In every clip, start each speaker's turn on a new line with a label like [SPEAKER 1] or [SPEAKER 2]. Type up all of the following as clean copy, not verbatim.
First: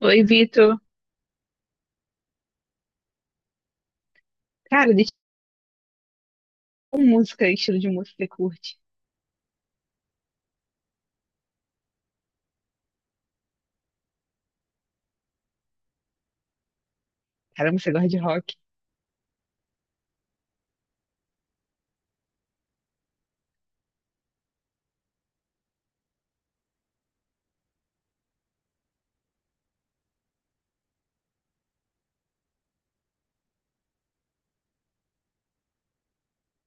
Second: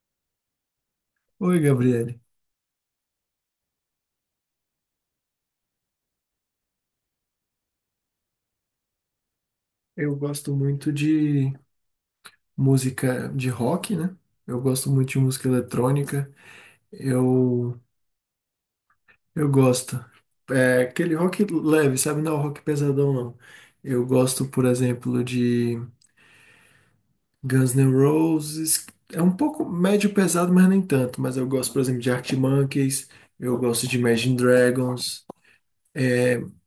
[SPEAKER 1] Oi, Vitor.
[SPEAKER 2] Oi, Gabriele.
[SPEAKER 1] Cara, de tipo música, estilo de música que você curte.
[SPEAKER 2] Eu gosto muito de música de rock, né? Eu gosto muito de música eletrônica. Eu,
[SPEAKER 1] Caramba, você gosta de rock?
[SPEAKER 2] eu gosto. É aquele rock leve, sabe? Não, é um rock pesadão, não. Eu gosto, por exemplo, de Guns N' Roses. É um pouco médio pesado, mas nem tanto. Mas eu gosto, por exemplo, de Arctic Monkeys. Eu gosto de Imagine Dragons.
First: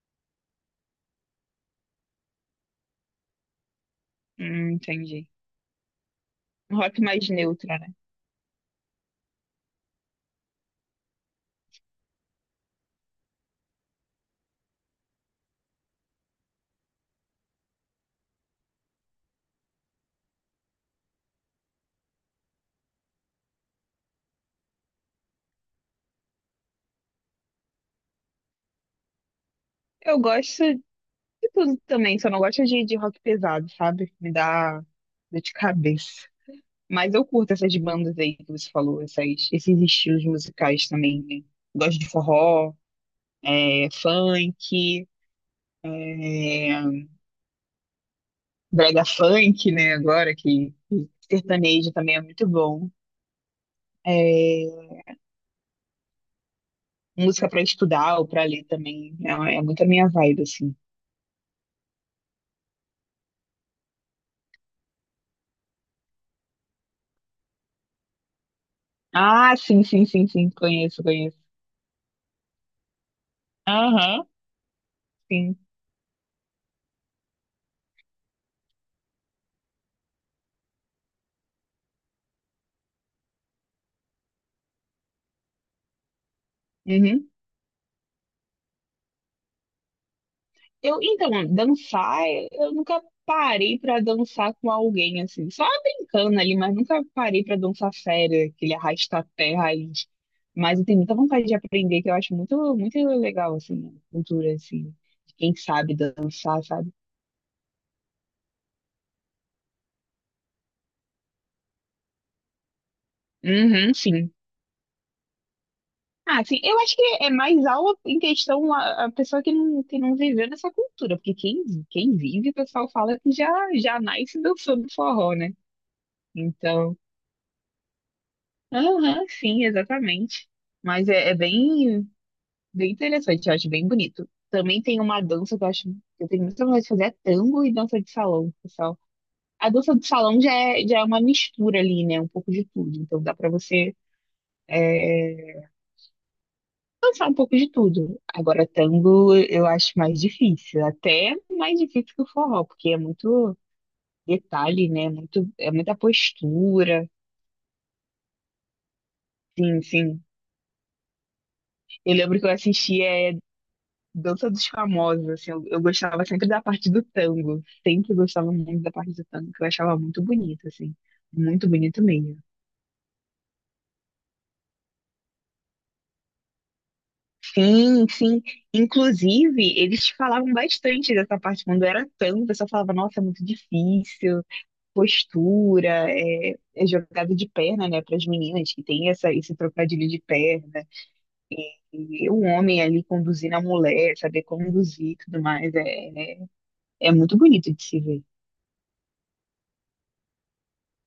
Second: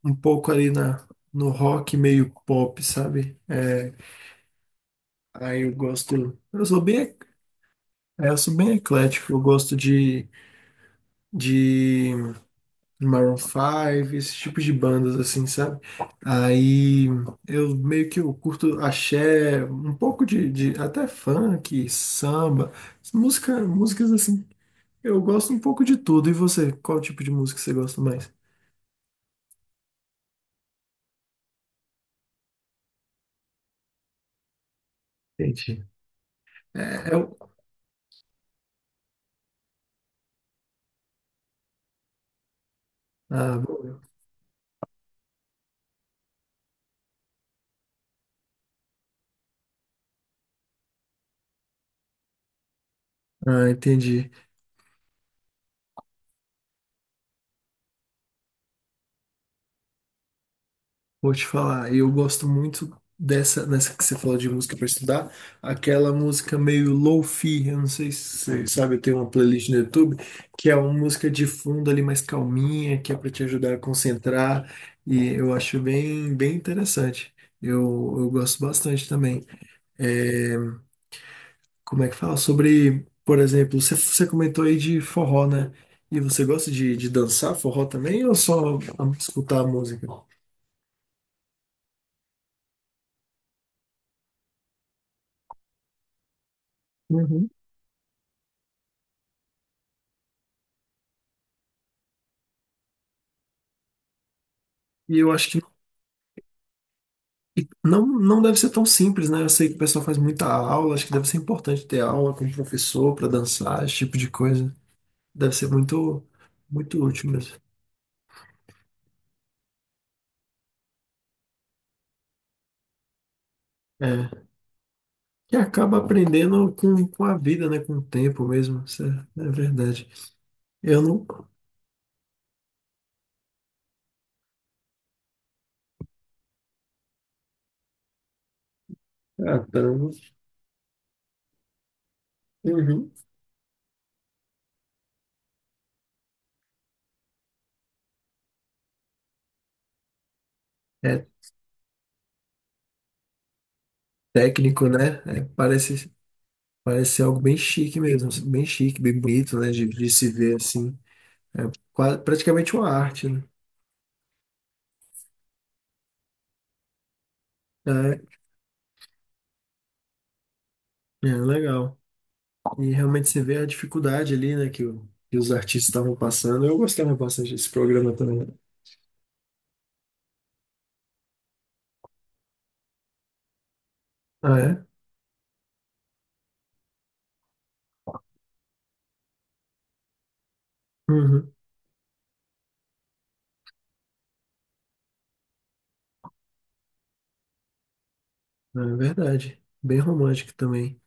[SPEAKER 2] Um pouco ali no rock meio pop, sabe? É,
[SPEAKER 1] Entendi.
[SPEAKER 2] aí eu gosto. Eu
[SPEAKER 1] Um
[SPEAKER 2] sou
[SPEAKER 1] rock
[SPEAKER 2] bem
[SPEAKER 1] mais neutro, né?
[SPEAKER 2] É, eu sou bem eclético, eu gosto de Maroon 5, esse tipo de bandas assim, sabe? Aí eu meio que eu curto axé, um pouco de até funk, samba, músicas assim. Eu gosto um pouco de tudo. E você, qual tipo de música você gosta mais?
[SPEAKER 1] Eu gosto de tudo também, só não gosto de rock pesado, sabe? Me dá dor de
[SPEAKER 2] Entendi.
[SPEAKER 1] cabeça.
[SPEAKER 2] É,
[SPEAKER 1] Mas
[SPEAKER 2] é
[SPEAKER 1] eu
[SPEAKER 2] o...
[SPEAKER 1] curto essas bandas aí que você falou, esses estilos musicais também, né? Gosto de forró,
[SPEAKER 2] Ah, bom.
[SPEAKER 1] funk, é, brega funk, né? Agora que sertanejo também é muito bom.
[SPEAKER 2] Ah, entendi.
[SPEAKER 1] É, música pra estudar ou pra ler também. É muito a minha vibe, assim.
[SPEAKER 2] Vou te falar, eu gosto muito nessa que você falou de música para estudar, aquela música meio lo-fi, eu não sei se você sabe, eu tenho uma
[SPEAKER 1] Ah,
[SPEAKER 2] playlist no
[SPEAKER 1] sim, sim,
[SPEAKER 2] YouTube,
[SPEAKER 1] sim, sim.
[SPEAKER 2] que é uma
[SPEAKER 1] Conheço,
[SPEAKER 2] música
[SPEAKER 1] conheço.
[SPEAKER 2] de fundo ali mais calminha, que é para te ajudar a
[SPEAKER 1] Aham,
[SPEAKER 2] concentrar, e eu
[SPEAKER 1] sim.
[SPEAKER 2] acho bem, bem interessante. Eu gosto bastante também. É, como é que fala? Sobre, por exemplo, você comentou aí de forró, né? E você gosta de
[SPEAKER 1] Uhum.
[SPEAKER 2] dançar forró também ou só escutar a música?
[SPEAKER 1] Então, dançar, eu nunca parei pra dançar com alguém, assim. Só brincando ali, mas nunca parei
[SPEAKER 2] Uhum.
[SPEAKER 1] pra dançar sério, aquele arrasta-pé raiz. Mas eu tenho muita vontade de aprender, que eu acho muito, muito legal, assim, a cultura, assim,
[SPEAKER 2] E eu
[SPEAKER 1] de
[SPEAKER 2] acho
[SPEAKER 1] quem
[SPEAKER 2] que
[SPEAKER 1] sabe dançar, sabe?
[SPEAKER 2] E não deve ser tão simples, né? Eu sei que o pessoal faz muita aula, acho que deve ser importante ter aula com o professor para dançar,
[SPEAKER 1] Uhum,
[SPEAKER 2] esse tipo de
[SPEAKER 1] sim.
[SPEAKER 2] coisa. Deve ser muito,
[SPEAKER 1] Ah, sim, eu acho que
[SPEAKER 2] muito
[SPEAKER 1] é
[SPEAKER 2] útil mesmo.
[SPEAKER 1] mais aula em questão a pessoa que não viveu nessa cultura, porque quem, quem vive, o pessoal fala que já, já nasce
[SPEAKER 2] É.
[SPEAKER 1] dançando forró, né?
[SPEAKER 2] E acaba aprendendo
[SPEAKER 1] Então,
[SPEAKER 2] com a vida, né? Com o tempo mesmo. Isso
[SPEAKER 1] aham,
[SPEAKER 2] é, é
[SPEAKER 1] sim,
[SPEAKER 2] verdade.
[SPEAKER 1] exatamente.
[SPEAKER 2] Eu
[SPEAKER 1] Mas
[SPEAKER 2] não.
[SPEAKER 1] é, é bem, bem interessante, eu acho bem bonito. Também tem uma dança que eu acho que eu tenho muita vontade de fazer, é tango e dança de salão, pessoal.
[SPEAKER 2] Ah,
[SPEAKER 1] A dança de
[SPEAKER 2] caramba.
[SPEAKER 1] salão já é uma mistura ali, né? Um pouco de tudo.
[SPEAKER 2] Uhum.
[SPEAKER 1] Então dá pra você dançar um pouco de tudo. Agora, tango eu acho mais difícil,
[SPEAKER 2] É
[SPEAKER 1] até mais difícil que o forró, porque é muito
[SPEAKER 2] técnico,
[SPEAKER 1] detalhe, né?
[SPEAKER 2] né? É,
[SPEAKER 1] É muita
[SPEAKER 2] parece,
[SPEAKER 1] postura.
[SPEAKER 2] parece ser algo bem chique mesmo. Bem chique, bem bonito, né?
[SPEAKER 1] Sim,
[SPEAKER 2] De
[SPEAKER 1] sim.
[SPEAKER 2] se ver assim. É
[SPEAKER 1] Eu lembro que eu
[SPEAKER 2] praticamente uma
[SPEAKER 1] assistia
[SPEAKER 2] arte, né?
[SPEAKER 1] Dança dos Famosos, assim, eu gostava sempre da parte do tango, sempre
[SPEAKER 2] É,
[SPEAKER 1] gostava muito da parte do tango, que eu achava muito bonito, assim,
[SPEAKER 2] é
[SPEAKER 1] muito
[SPEAKER 2] legal.
[SPEAKER 1] bonito mesmo.
[SPEAKER 2] E realmente você vê a dificuldade ali, né, que os artistas estavam passando. Eu gostava bastante desse
[SPEAKER 1] Sim,
[SPEAKER 2] programa
[SPEAKER 1] sim.
[SPEAKER 2] também.
[SPEAKER 1] Inclusive, eles falavam bastante dessa parte. Quando era tango, o pessoal falava, nossa, é muito difícil.
[SPEAKER 2] Ah, é?
[SPEAKER 1] Postura, é jogada de perna, né, para as meninas que tem essa, esse trocadilho de perna,
[SPEAKER 2] Uhum.
[SPEAKER 1] e o homem ali conduzindo a mulher, saber conduzir e tudo mais, é muito bonito de se ver.
[SPEAKER 2] Ah, é verdade. Bem romântico também.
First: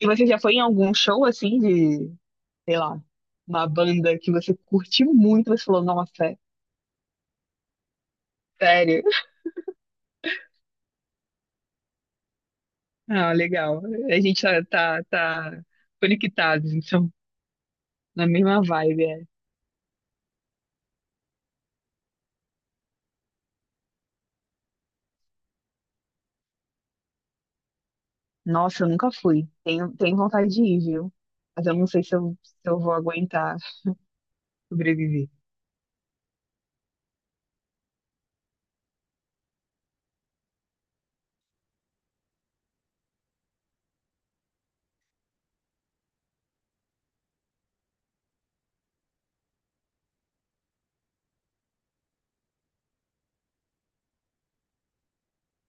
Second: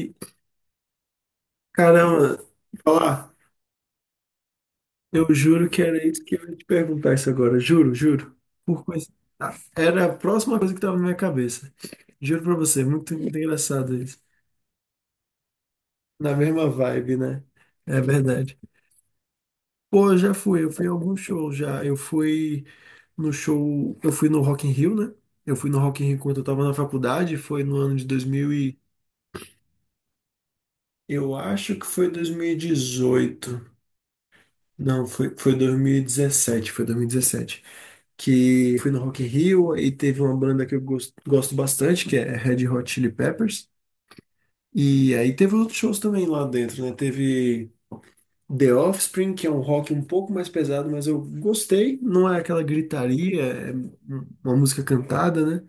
[SPEAKER 1] E você já foi em algum show assim de,
[SPEAKER 2] caramba,
[SPEAKER 1] sei lá,
[SPEAKER 2] falar,
[SPEAKER 1] uma banda que você curtiu
[SPEAKER 2] eu
[SPEAKER 1] muito, você
[SPEAKER 2] juro que
[SPEAKER 1] falou,
[SPEAKER 2] era
[SPEAKER 1] nossa,
[SPEAKER 2] isso que eu ia te perguntar isso agora. Juro, juro. Por
[SPEAKER 1] sério?
[SPEAKER 2] coisa... Ah, era a próxima coisa que estava na minha cabeça. Juro pra você, muito,
[SPEAKER 1] Ah,
[SPEAKER 2] muito
[SPEAKER 1] legal.
[SPEAKER 2] engraçado isso.
[SPEAKER 1] A gente tá
[SPEAKER 2] Na mesma
[SPEAKER 1] conectados, então,
[SPEAKER 2] vibe, né? É
[SPEAKER 1] na
[SPEAKER 2] verdade.
[SPEAKER 1] mesma vibe, é.
[SPEAKER 2] Pô, eu já fui, eu fui a alguns shows já. Eu fui. No show. Eu fui no Rock in Rio, né? Eu fui no Rock in Rio quando eu tava na faculdade, foi no ano de 2000 e...
[SPEAKER 1] Nossa, eu nunca fui. Tenho, tenho vontade de ir, viu?
[SPEAKER 2] Eu
[SPEAKER 1] Mas
[SPEAKER 2] acho
[SPEAKER 1] eu
[SPEAKER 2] que
[SPEAKER 1] não sei
[SPEAKER 2] foi
[SPEAKER 1] se eu vou aguentar.
[SPEAKER 2] 2018. Não,
[SPEAKER 1] Sobrevivi.
[SPEAKER 2] foi 2017, foi 2017. Que fui no Rock in Rio e teve uma banda que eu gosto bastante, que é Red Hot Chili Peppers. E aí teve outros shows também lá dentro, né? Teve The Offspring, que é um rock um pouco mais pesado, mas eu gostei. Não é aquela gritaria, é uma música cantada, né?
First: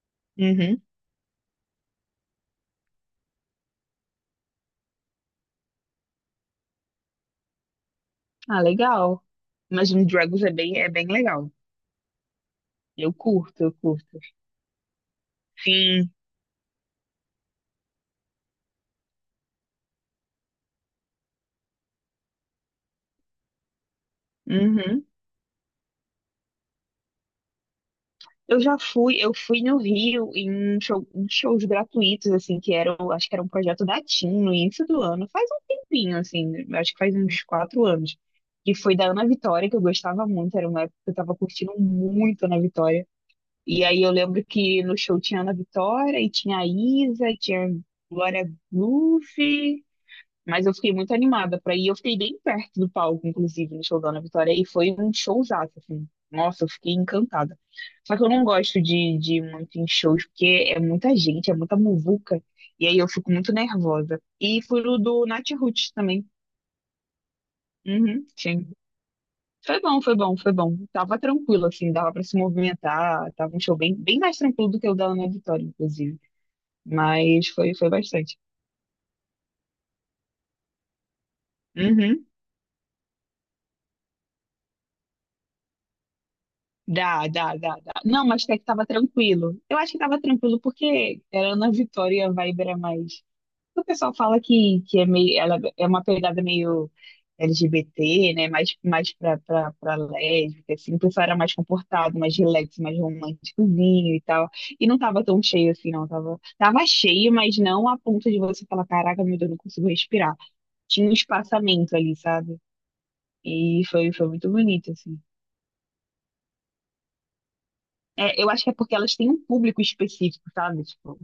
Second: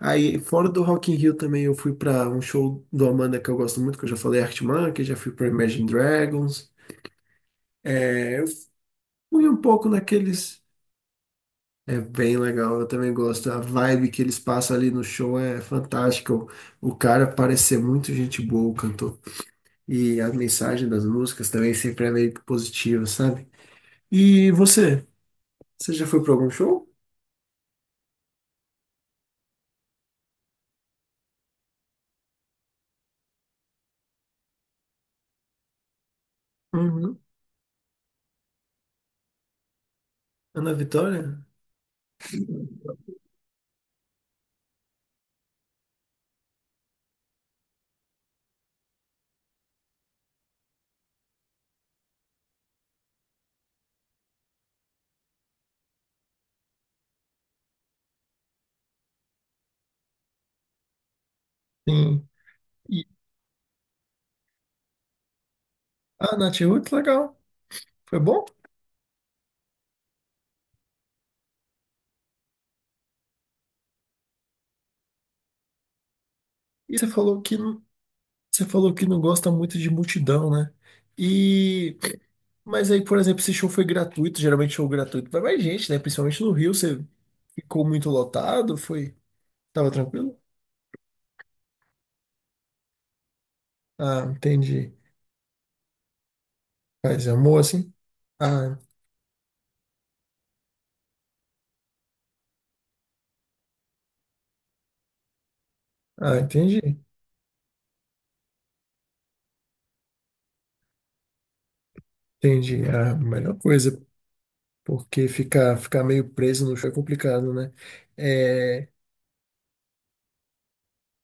[SPEAKER 2] Aí, fora
[SPEAKER 1] Uhum.
[SPEAKER 2] do Rock in Rio também, eu fui pra um show do Amanda que eu gosto muito, que eu já falei, Arctic Monkeys, já fui pra Imagine Dragons. Eu
[SPEAKER 1] Ah, legal.
[SPEAKER 2] fui um pouco
[SPEAKER 1] Imagine Dragons é
[SPEAKER 2] naqueles...
[SPEAKER 1] bem, é bem legal.
[SPEAKER 2] É bem legal, eu também
[SPEAKER 1] Eu
[SPEAKER 2] gosto. A
[SPEAKER 1] curto, eu
[SPEAKER 2] vibe
[SPEAKER 1] curto.
[SPEAKER 2] que eles passam ali no show é
[SPEAKER 1] Sim.
[SPEAKER 2] fantástica. O cara parece ser muito gente boa, o cantor. E a mensagem das músicas também sempre é meio positiva, sabe? E
[SPEAKER 1] Uhum.
[SPEAKER 2] você? Você já foi pra algum show?
[SPEAKER 1] Eu já fui, eu fui no Rio em, um show- em shows gratuitos, assim, que era, o- acho que era um projeto da TIM no início do ano, faz um tempinho, assim, acho que faz
[SPEAKER 2] Uhum.
[SPEAKER 1] uns quatro anos. E foi da Ana Vitória, que eu gostava muito, era
[SPEAKER 2] Ana
[SPEAKER 1] uma época que eu tava
[SPEAKER 2] Vitória?
[SPEAKER 1] curtindo muito Ana Vitória. E aí eu lembro que no show tinha Ana Vitória, e tinha a Isa, e tinha Glória Groove. Mas eu fiquei muito animada pra ir. Eu fiquei bem perto do palco, inclusive, no show da Ana Vitória. E foi um showzaço, assim. Nossa, eu fiquei encantada. Só que eu não gosto de ir muito em shows, porque é muita gente, é muita
[SPEAKER 2] Sim.
[SPEAKER 1] muvuca. E aí
[SPEAKER 2] E
[SPEAKER 1] eu fico muito nervosa. E fui no do Nath Roots também.
[SPEAKER 2] a Nath Roots, legal. Foi
[SPEAKER 1] Uhum,
[SPEAKER 2] bom?
[SPEAKER 1] sim. Foi bom, foi bom, foi bom. Tava tranquilo, assim, dava pra se movimentar. Tava um show bem mais tranquilo do que o da Ana Vitória, inclusive.
[SPEAKER 2] E você falou
[SPEAKER 1] Mas
[SPEAKER 2] que
[SPEAKER 1] foi,
[SPEAKER 2] não-
[SPEAKER 1] foi bastante.
[SPEAKER 2] Você falou que não gosta muito de multidão, né? E
[SPEAKER 1] Uhum.
[SPEAKER 2] mas aí, por exemplo, esse show foi gratuito, geralmente show gratuito vai mais gente, né? Principalmente no Rio, você
[SPEAKER 1] Dá, dá, dá,
[SPEAKER 2] ficou
[SPEAKER 1] dá.
[SPEAKER 2] muito
[SPEAKER 1] Não, mas até que
[SPEAKER 2] lotado,
[SPEAKER 1] tava
[SPEAKER 2] foi,
[SPEAKER 1] tranquilo. Eu
[SPEAKER 2] tava
[SPEAKER 1] acho que tava
[SPEAKER 2] tranquilo?
[SPEAKER 1] tranquilo porque era Ana Vitória e a vibe era mais. O pessoal
[SPEAKER 2] Ah,
[SPEAKER 1] fala
[SPEAKER 2] entendi.
[SPEAKER 1] que é meio, ela é uma pegada meio
[SPEAKER 2] Mas amor assim?
[SPEAKER 1] LGBT, né? Mais,
[SPEAKER 2] Ah,
[SPEAKER 1] mais pra lésbica, assim. O pessoal era mais comportado, mais relax, mais românticozinho e tal. E não tava tão cheio assim, não.
[SPEAKER 2] ah,
[SPEAKER 1] Tava, tava
[SPEAKER 2] entendi.
[SPEAKER 1] cheio, mas não a ponto de você falar, caraca, meu Deus, não consigo respirar. Tinha um espaçamento ali, sabe?
[SPEAKER 2] Entendi. É a melhor
[SPEAKER 1] E
[SPEAKER 2] coisa,
[SPEAKER 1] foi, foi muito bonito, assim.
[SPEAKER 2] porque ficar meio preso no show é complicado, né?
[SPEAKER 1] É, eu acho que é
[SPEAKER 2] É,
[SPEAKER 1] porque elas têm um público específico, sabe? Tipo,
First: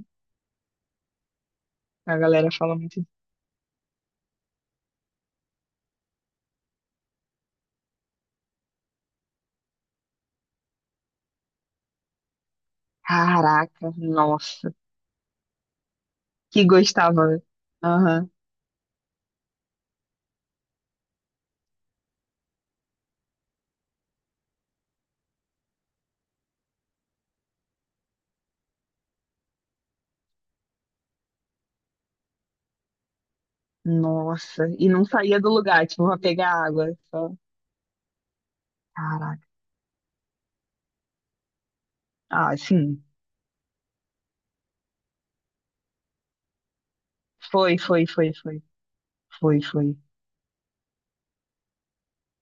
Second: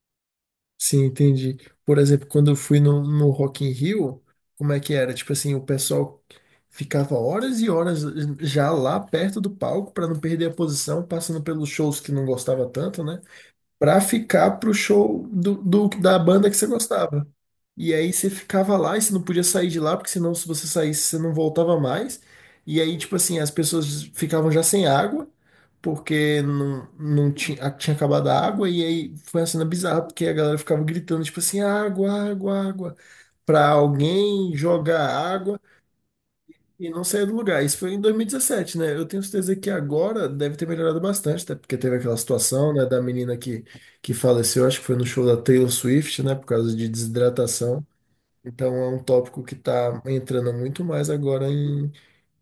[SPEAKER 2] Sim, entendi. Por
[SPEAKER 1] a
[SPEAKER 2] exemplo, quando
[SPEAKER 1] galera
[SPEAKER 2] eu
[SPEAKER 1] fala
[SPEAKER 2] fui
[SPEAKER 1] muito.
[SPEAKER 2] no Rock in Rio, como é que era? Tipo assim, o pessoal ficava horas e horas já lá perto do palco para não perder a posição, passando pelos shows que não gostava tanto, né?
[SPEAKER 1] Caraca,
[SPEAKER 2] Pra ficar pro
[SPEAKER 1] nossa,
[SPEAKER 2] show da banda que
[SPEAKER 1] que
[SPEAKER 2] você gostava.
[SPEAKER 1] gostava.
[SPEAKER 2] E aí
[SPEAKER 1] Aham,
[SPEAKER 2] você ficava lá e você não podia sair de lá, porque senão se você saísse, você não voltava mais. E aí, tipo assim, as pessoas ficavam já sem água, porque não tinha, tinha acabado a água. E aí foi uma cena bizarra, porque a galera ficava gritando, tipo assim, água, água, água. Pra alguém
[SPEAKER 1] nossa. E
[SPEAKER 2] jogar
[SPEAKER 1] não saía do
[SPEAKER 2] água
[SPEAKER 1] lugar, tipo, pra pegar
[SPEAKER 2] e
[SPEAKER 1] água.
[SPEAKER 2] não saía
[SPEAKER 1] Só.
[SPEAKER 2] do lugar. Isso foi em 2017, né? Eu tenho
[SPEAKER 1] Caraca.
[SPEAKER 2] certeza que agora deve ter melhorado bastante, até porque teve aquela
[SPEAKER 1] Ah,
[SPEAKER 2] situação, né, da
[SPEAKER 1] sim.
[SPEAKER 2] menina que faleceu, acho que foi no show da Taylor Swift, né, por causa de
[SPEAKER 1] Foi,
[SPEAKER 2] desidratação.
[SPEAKER 1] foi, foi, foi.
[SPEAKER 2] Então é um tópico que
[SPEAKER 1] Foi, foi.
[SPEAKER 2] está entrando muito mais agora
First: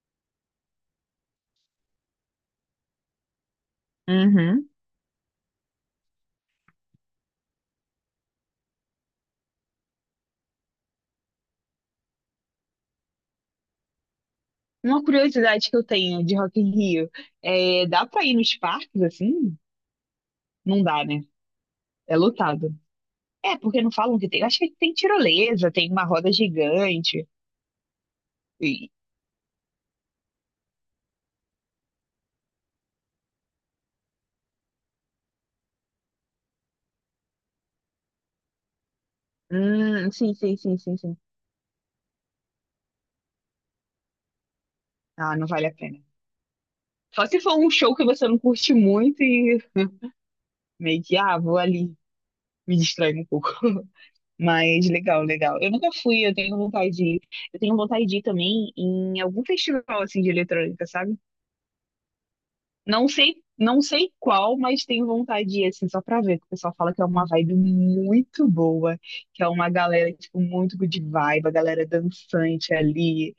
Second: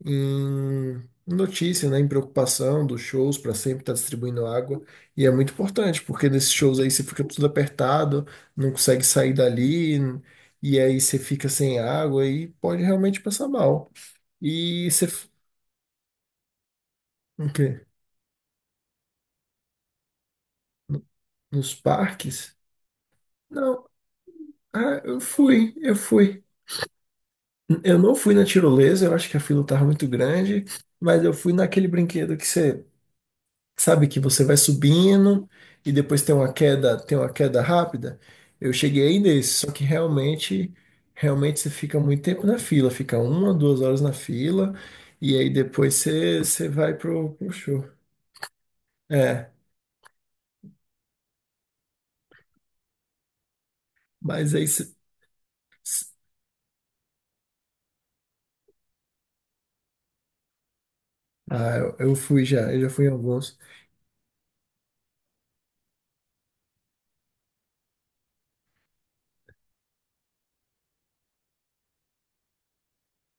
[SPEAKER 2] em notícia, né, em preocupação dos shows para sempre estar distribuindo
[SPEAKER 1] Uhum.
[SPEAKER 2] água. E é muito importante, porque nesses shows aí você fica tudo apertado, não consegue sair dali, e aí você fica sem água e pode realmente passar mal. E
[SPEAKER 1] Uma
[SPEAKER 2] você. f-
[SPEAKER 1] curiosidade que eu tenho de Rock in Rio
[SPEAKER 2] O quê?
[SPEAKER 1] dá pra ir nos parques assim? Não dá, né?
[SPEAKER 2] Nos
[SPEAKER 1] É
[SPEAKER 2] parques?
[SPEAKER 1] lotado. É, porque
[SPEAKER 2] Não.
[SPEAKER 1] não falam que tem. Acho que tem
[SPEAKER 2] Ah,
[SPEAKER 1] tirolesa, tem
[SPEAKER 2] eu
[SPEAKER 1] uma roda
[SPEAKER 2] fui.
[SPEAKER 1] gigante.
[SPEAKER 2] Eu não fui na
[SPEAKER 1] E
[SPEAKER 2] tirolesa, eu acho que a fila tava muito grande, mas eu fui naquele brinquedo que você sabe que você vai subindo e depois tem uma queda rápida. Eu cheguei aí nesse, só que
[SPEAKER 1] hum, sim, sim,
[SPEAKER 2] realmente,
[SPEAKER 1] sim, sim, sim.
[SPEAKER 2] realmente você fica muito tempo na fila, fica uma, duas horas na fila, e
[SPEAKER 1] Ah, não
[SPEAKER 2] aí
[SPEAKER 1] vale a
[SPEAKER 2] depois
[SPEAKER 1] pena.
[SPEAKER 2] você vai
[SPEAKER 1] Só se
[SPEAKER 2] pro
[SPEAKER 1] for um
[SPEAKER 2] show.
[SPEAKER 1] show que você não curte muito
[SPEAKER 2] É,
[SPEAKER 1] e meio que, ah, vou ali, me distrair um pouco.
[SPEAKER 2] mas aí
[SPEAKER 1] Mas
[SPEAKER 2] você.
[SPEAKER 1] legal, legal. Eu nunca fui, eu tenho vontade de ir. Eu tenho vontade de ir também em algum festival assim de eletrônica, sabe?
[SPEAKER 2] Ah, eu fui já, eu já fui em
[SPEAKER 1] Não sei,
[SPEAKER 2] alguns.
[SPEAKER 1] não sei qual, mas tenho vontade de ir assim só pra ver, que o pessoal fala que é uma vibe muito boa, que é uma galera tipo muito good vibe, a galera dançante ali.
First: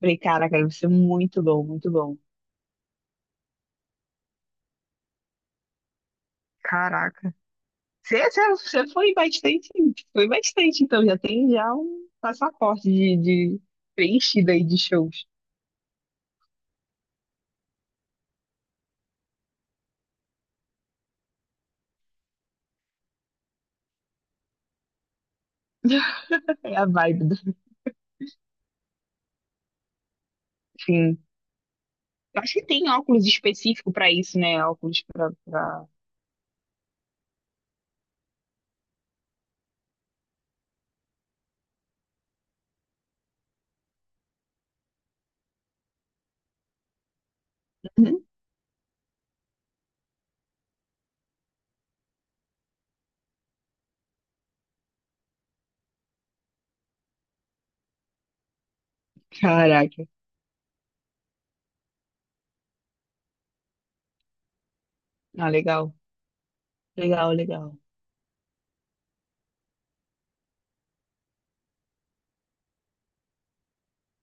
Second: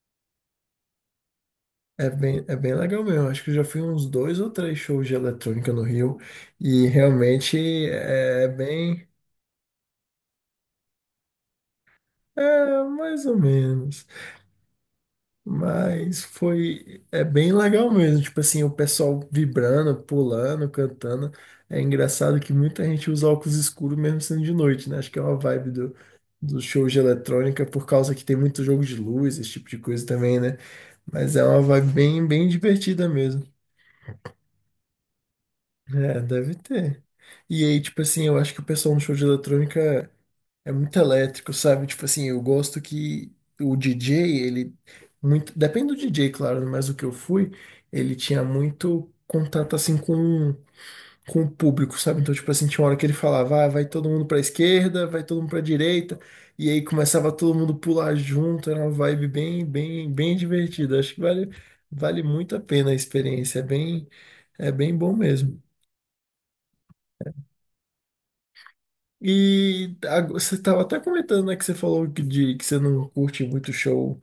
[SPEAKER 1] Falei, caraca, deve ser muito bom, muito
[SPEAKER 2] É
[SPEAKER 1] bom.
[SPEAKER 2] bem, é bem legal mesmo. Acho que eu já fui uns dois ou três shows de eletrônica no Rio e
[SPEAKER 1] Caraca.
[SPEAKER 2] realmente
[SPEAKER 1] Você,
[SPEAKER 2] é
[SPEAKER 1] você você
[SPEAKER 2] bem,
[SPEAKER 1] foi bastante, então já tem já um passaporte
[SPEAKER 2] é
[SPEAKER 1] de,
[SPEAKER 2] mais ou
[SPEAKER 1] de
[SPEAKER 2] menos.
[SPEAKER 1] preenchido aí de shows.
[SPEAKER 2] Mas foi, é bem legal mesmo. Tipo assim, o pessoal vibrando, pulando, cantando. É engraçado que muita gente usa óculos escuros mesmo sendo de noite, né? Acho que é uma vibe do
[SPEAKER 1] É a
[SPEAKER 2] show de
[SPEAKER 1] vibe do
[SPEAKER 2] eletrônica por causa que tem muito jogo de luz, esse tipo de coisa também, né?
[SPEAKER 1] fim.
[SPEAKER 2] Mas é uma vibe bem,
[SPEAKER 1] Eu
[SPEAKER 2] bem
[SPEAKER 1] acho que tem
[SPEAKER 2] divertida
[SPEAKER 1] óculos
[SPEAKER 2] mesmo.
[SPEAKER 1] específico pra isso, né? Óculos pra, pra...
[SPEAKER 2] É, deve ter. E aí, tipo assim, eu acho que o pessoal no show de eletrônica é muito elétrico, sabe? Tipo assim, eu gosto que o DJ, ele muito, depende do DJ, claro, né? Mas o que eu fui, ele
[SPEAKER 1] Uhum.
[SPEAKER 2] tinha muito contato assim com o público, sabe? Então, tipo assim, tinha uma hora que ele falava, ah, vai todo mundo pra esquerda, vai todo mundo pra direita, e aí começava todo mundo pular junto, era uma vibe bem,
[SPEAKER 1] Caraca.
[SPEAKER 2] bem, bem divertida. Acho que vale muito a pena a experiência, é bem bom
[SPEAKER 1] Ah,
[SPEAKER 2] mesmo.
[SPEAKER 1] legal. Legal, legal.
[SPEAKER 2] Você estava até comentando, né, que você falou que você não curte muito show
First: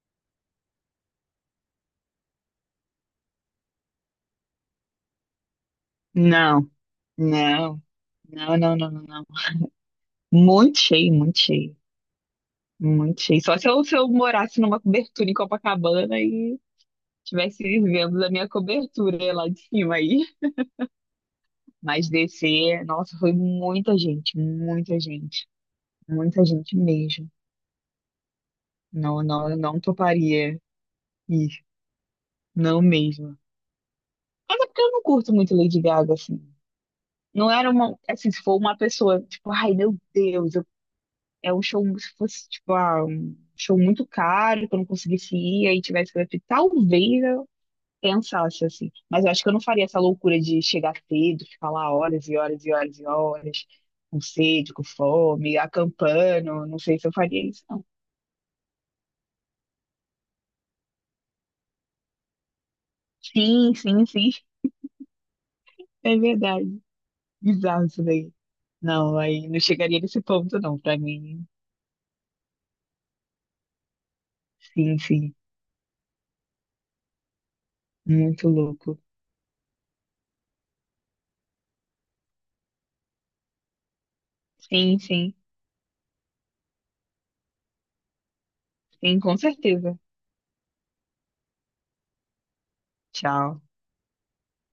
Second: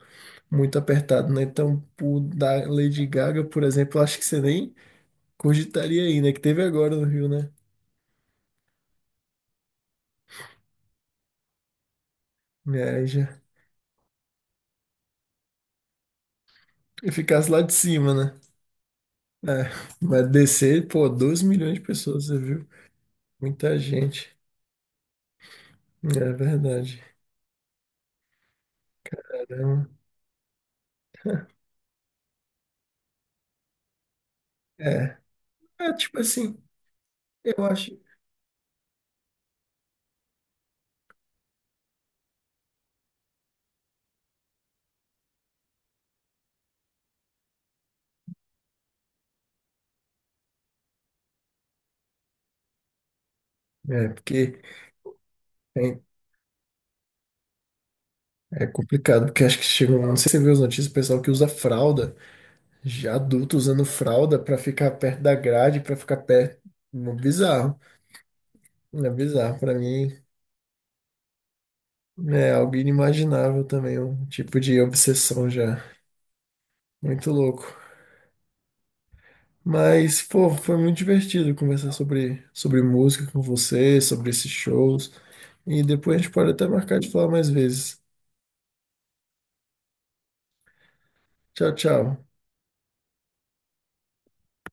[SPEAKER 2] muito apertado, né? Então, o da Lady Gaga, por exemplo, eu acho que você nem cogitaria aí, né? Que teve
[SPEAKER 1] Não,
[SPEAKER 2] agora no Rio, né?
[SPEAKER 1] não. Não, não, não, não, não. Muito cheio, muito cheio.
[SPEAKER 2] É, aí
[SPEAKER 1] Muito cheio.
[SPEAKER 2] já.
[SPEAKER 1] Só se eu morasse numa cobertura em Copacabana e
[SPEAKER 2] E ficasse lá
[SPEAKER 1] estivesse
[SPEAKER 2] de cima,
[SPEAKER 1] vendo a
[SPEAKER 2] né?
[SPEAKER 1] minha cobertura lá de
[SPEAKER 2] É,
[SPEAKER 1] cima aí.
[SPEAKER 2] mas descer, pô, 2 milhões de
[SPEAKER 1] Mas
[SPEAKER 2] pessoas, você viu?
[SPEAKER 1] descer, nossa, foi
[SPEAKER 2] Muita
[SPEAKER 1] muita
[SPEAKER 2] gente.
[SPEAKER 1] gente, muita gente,
[SPEAKER 2] É
[SPEAKER 1] muita gente
[SPEAKER 2] verdade.
[SPEAKER 1] mesmo. Não, não, eu não
[SPEAKER 2] Caramba.
[SPEAKER 1] toparia ir, não mesmo. Até porque eu não
[SPEAKER 2] É,
[SPEAKER 1] curto muito Lady
[SPEAKER 2] é
[SPEAKER 1] Gaga,
[SPEAKER 2] tipo
[SPEAKER 1] assim.
[SPEAKER 2] assim,
[SPEAKER 1] Não
[SPEAKER 2] eu
[SPEAKER 1] era uma,
[SPEAKER 2] acho.
[SPEAKER 1] assim, se for uma pessoa, tipo, ai, meu Deus, eu- é um show, se fosse, tipo, ah, um show muito caro, que eu não conseguisse ir, aí tivesse que talvez pensasse, assim. Mas eu acho que eu não faria essa loucura de chegar cedo, ficar lá horas e horas e horas e horas,
[SPEAKER 2] É,
[SPEAKER 1] com
[SPEAKER 2] porque
[SPEAKER 1] sede, com fome,
[SPEAKER 2] é,
[SPEAKER 1] acampando. Não sei se eu faria isso, não.
[SPEAKER 2] é complicado, porque acho que chegou. Não sei se você viu as notícias, o pessoal que usa fralda. Já adulto
[SPEAKER 1] Sim,
[SPEAKER 2] usando
[SPEAKER 1] sim, sim.
[SPEAKER 2] fralda pra ficar perto da grade, pra
[SPEAKER 1] É
[SPEAKER 2] ficar perto.
[SPEAKER 1] verdade.
[SPEAKER 2] É bizarro.
[SPEAKER 1] Bizarro isso daí.
[SPEAKER 2] É
[SPEAKER 1] Não, aí
[SPEAKER 2] bizarro
[SPEAKER 1] não
[SPEAKER 2] pra
[SPEAKER 1] chegaria
[SPEAKER 2] mim.
[SPEAKER 1] nesse ponto, não, pra mim.
[SPEAKER 2] É algo inimaginável também, um tipo de
[SPEAKER 1] Sim, sim.
[SPEAKER 2] obsessão já. Muito louco.
[SPEAKER 1] Muito louco.
[SPEAKER 2] Mas, pô, foi muito divertido conversar sobre música com você, sobre esses
[SPEAKER 1] Sim,
[SPEAKER 2] shows.
[SPEAKER 1] sim.
[SPEAKER 2] E depois a gente pode até marcar de falar mais vezes.
[SPEAKER 1] Sim, com certeza.
[SPEAKER 2] Tchau, tchau.
[SPEAKER 1] Tchau.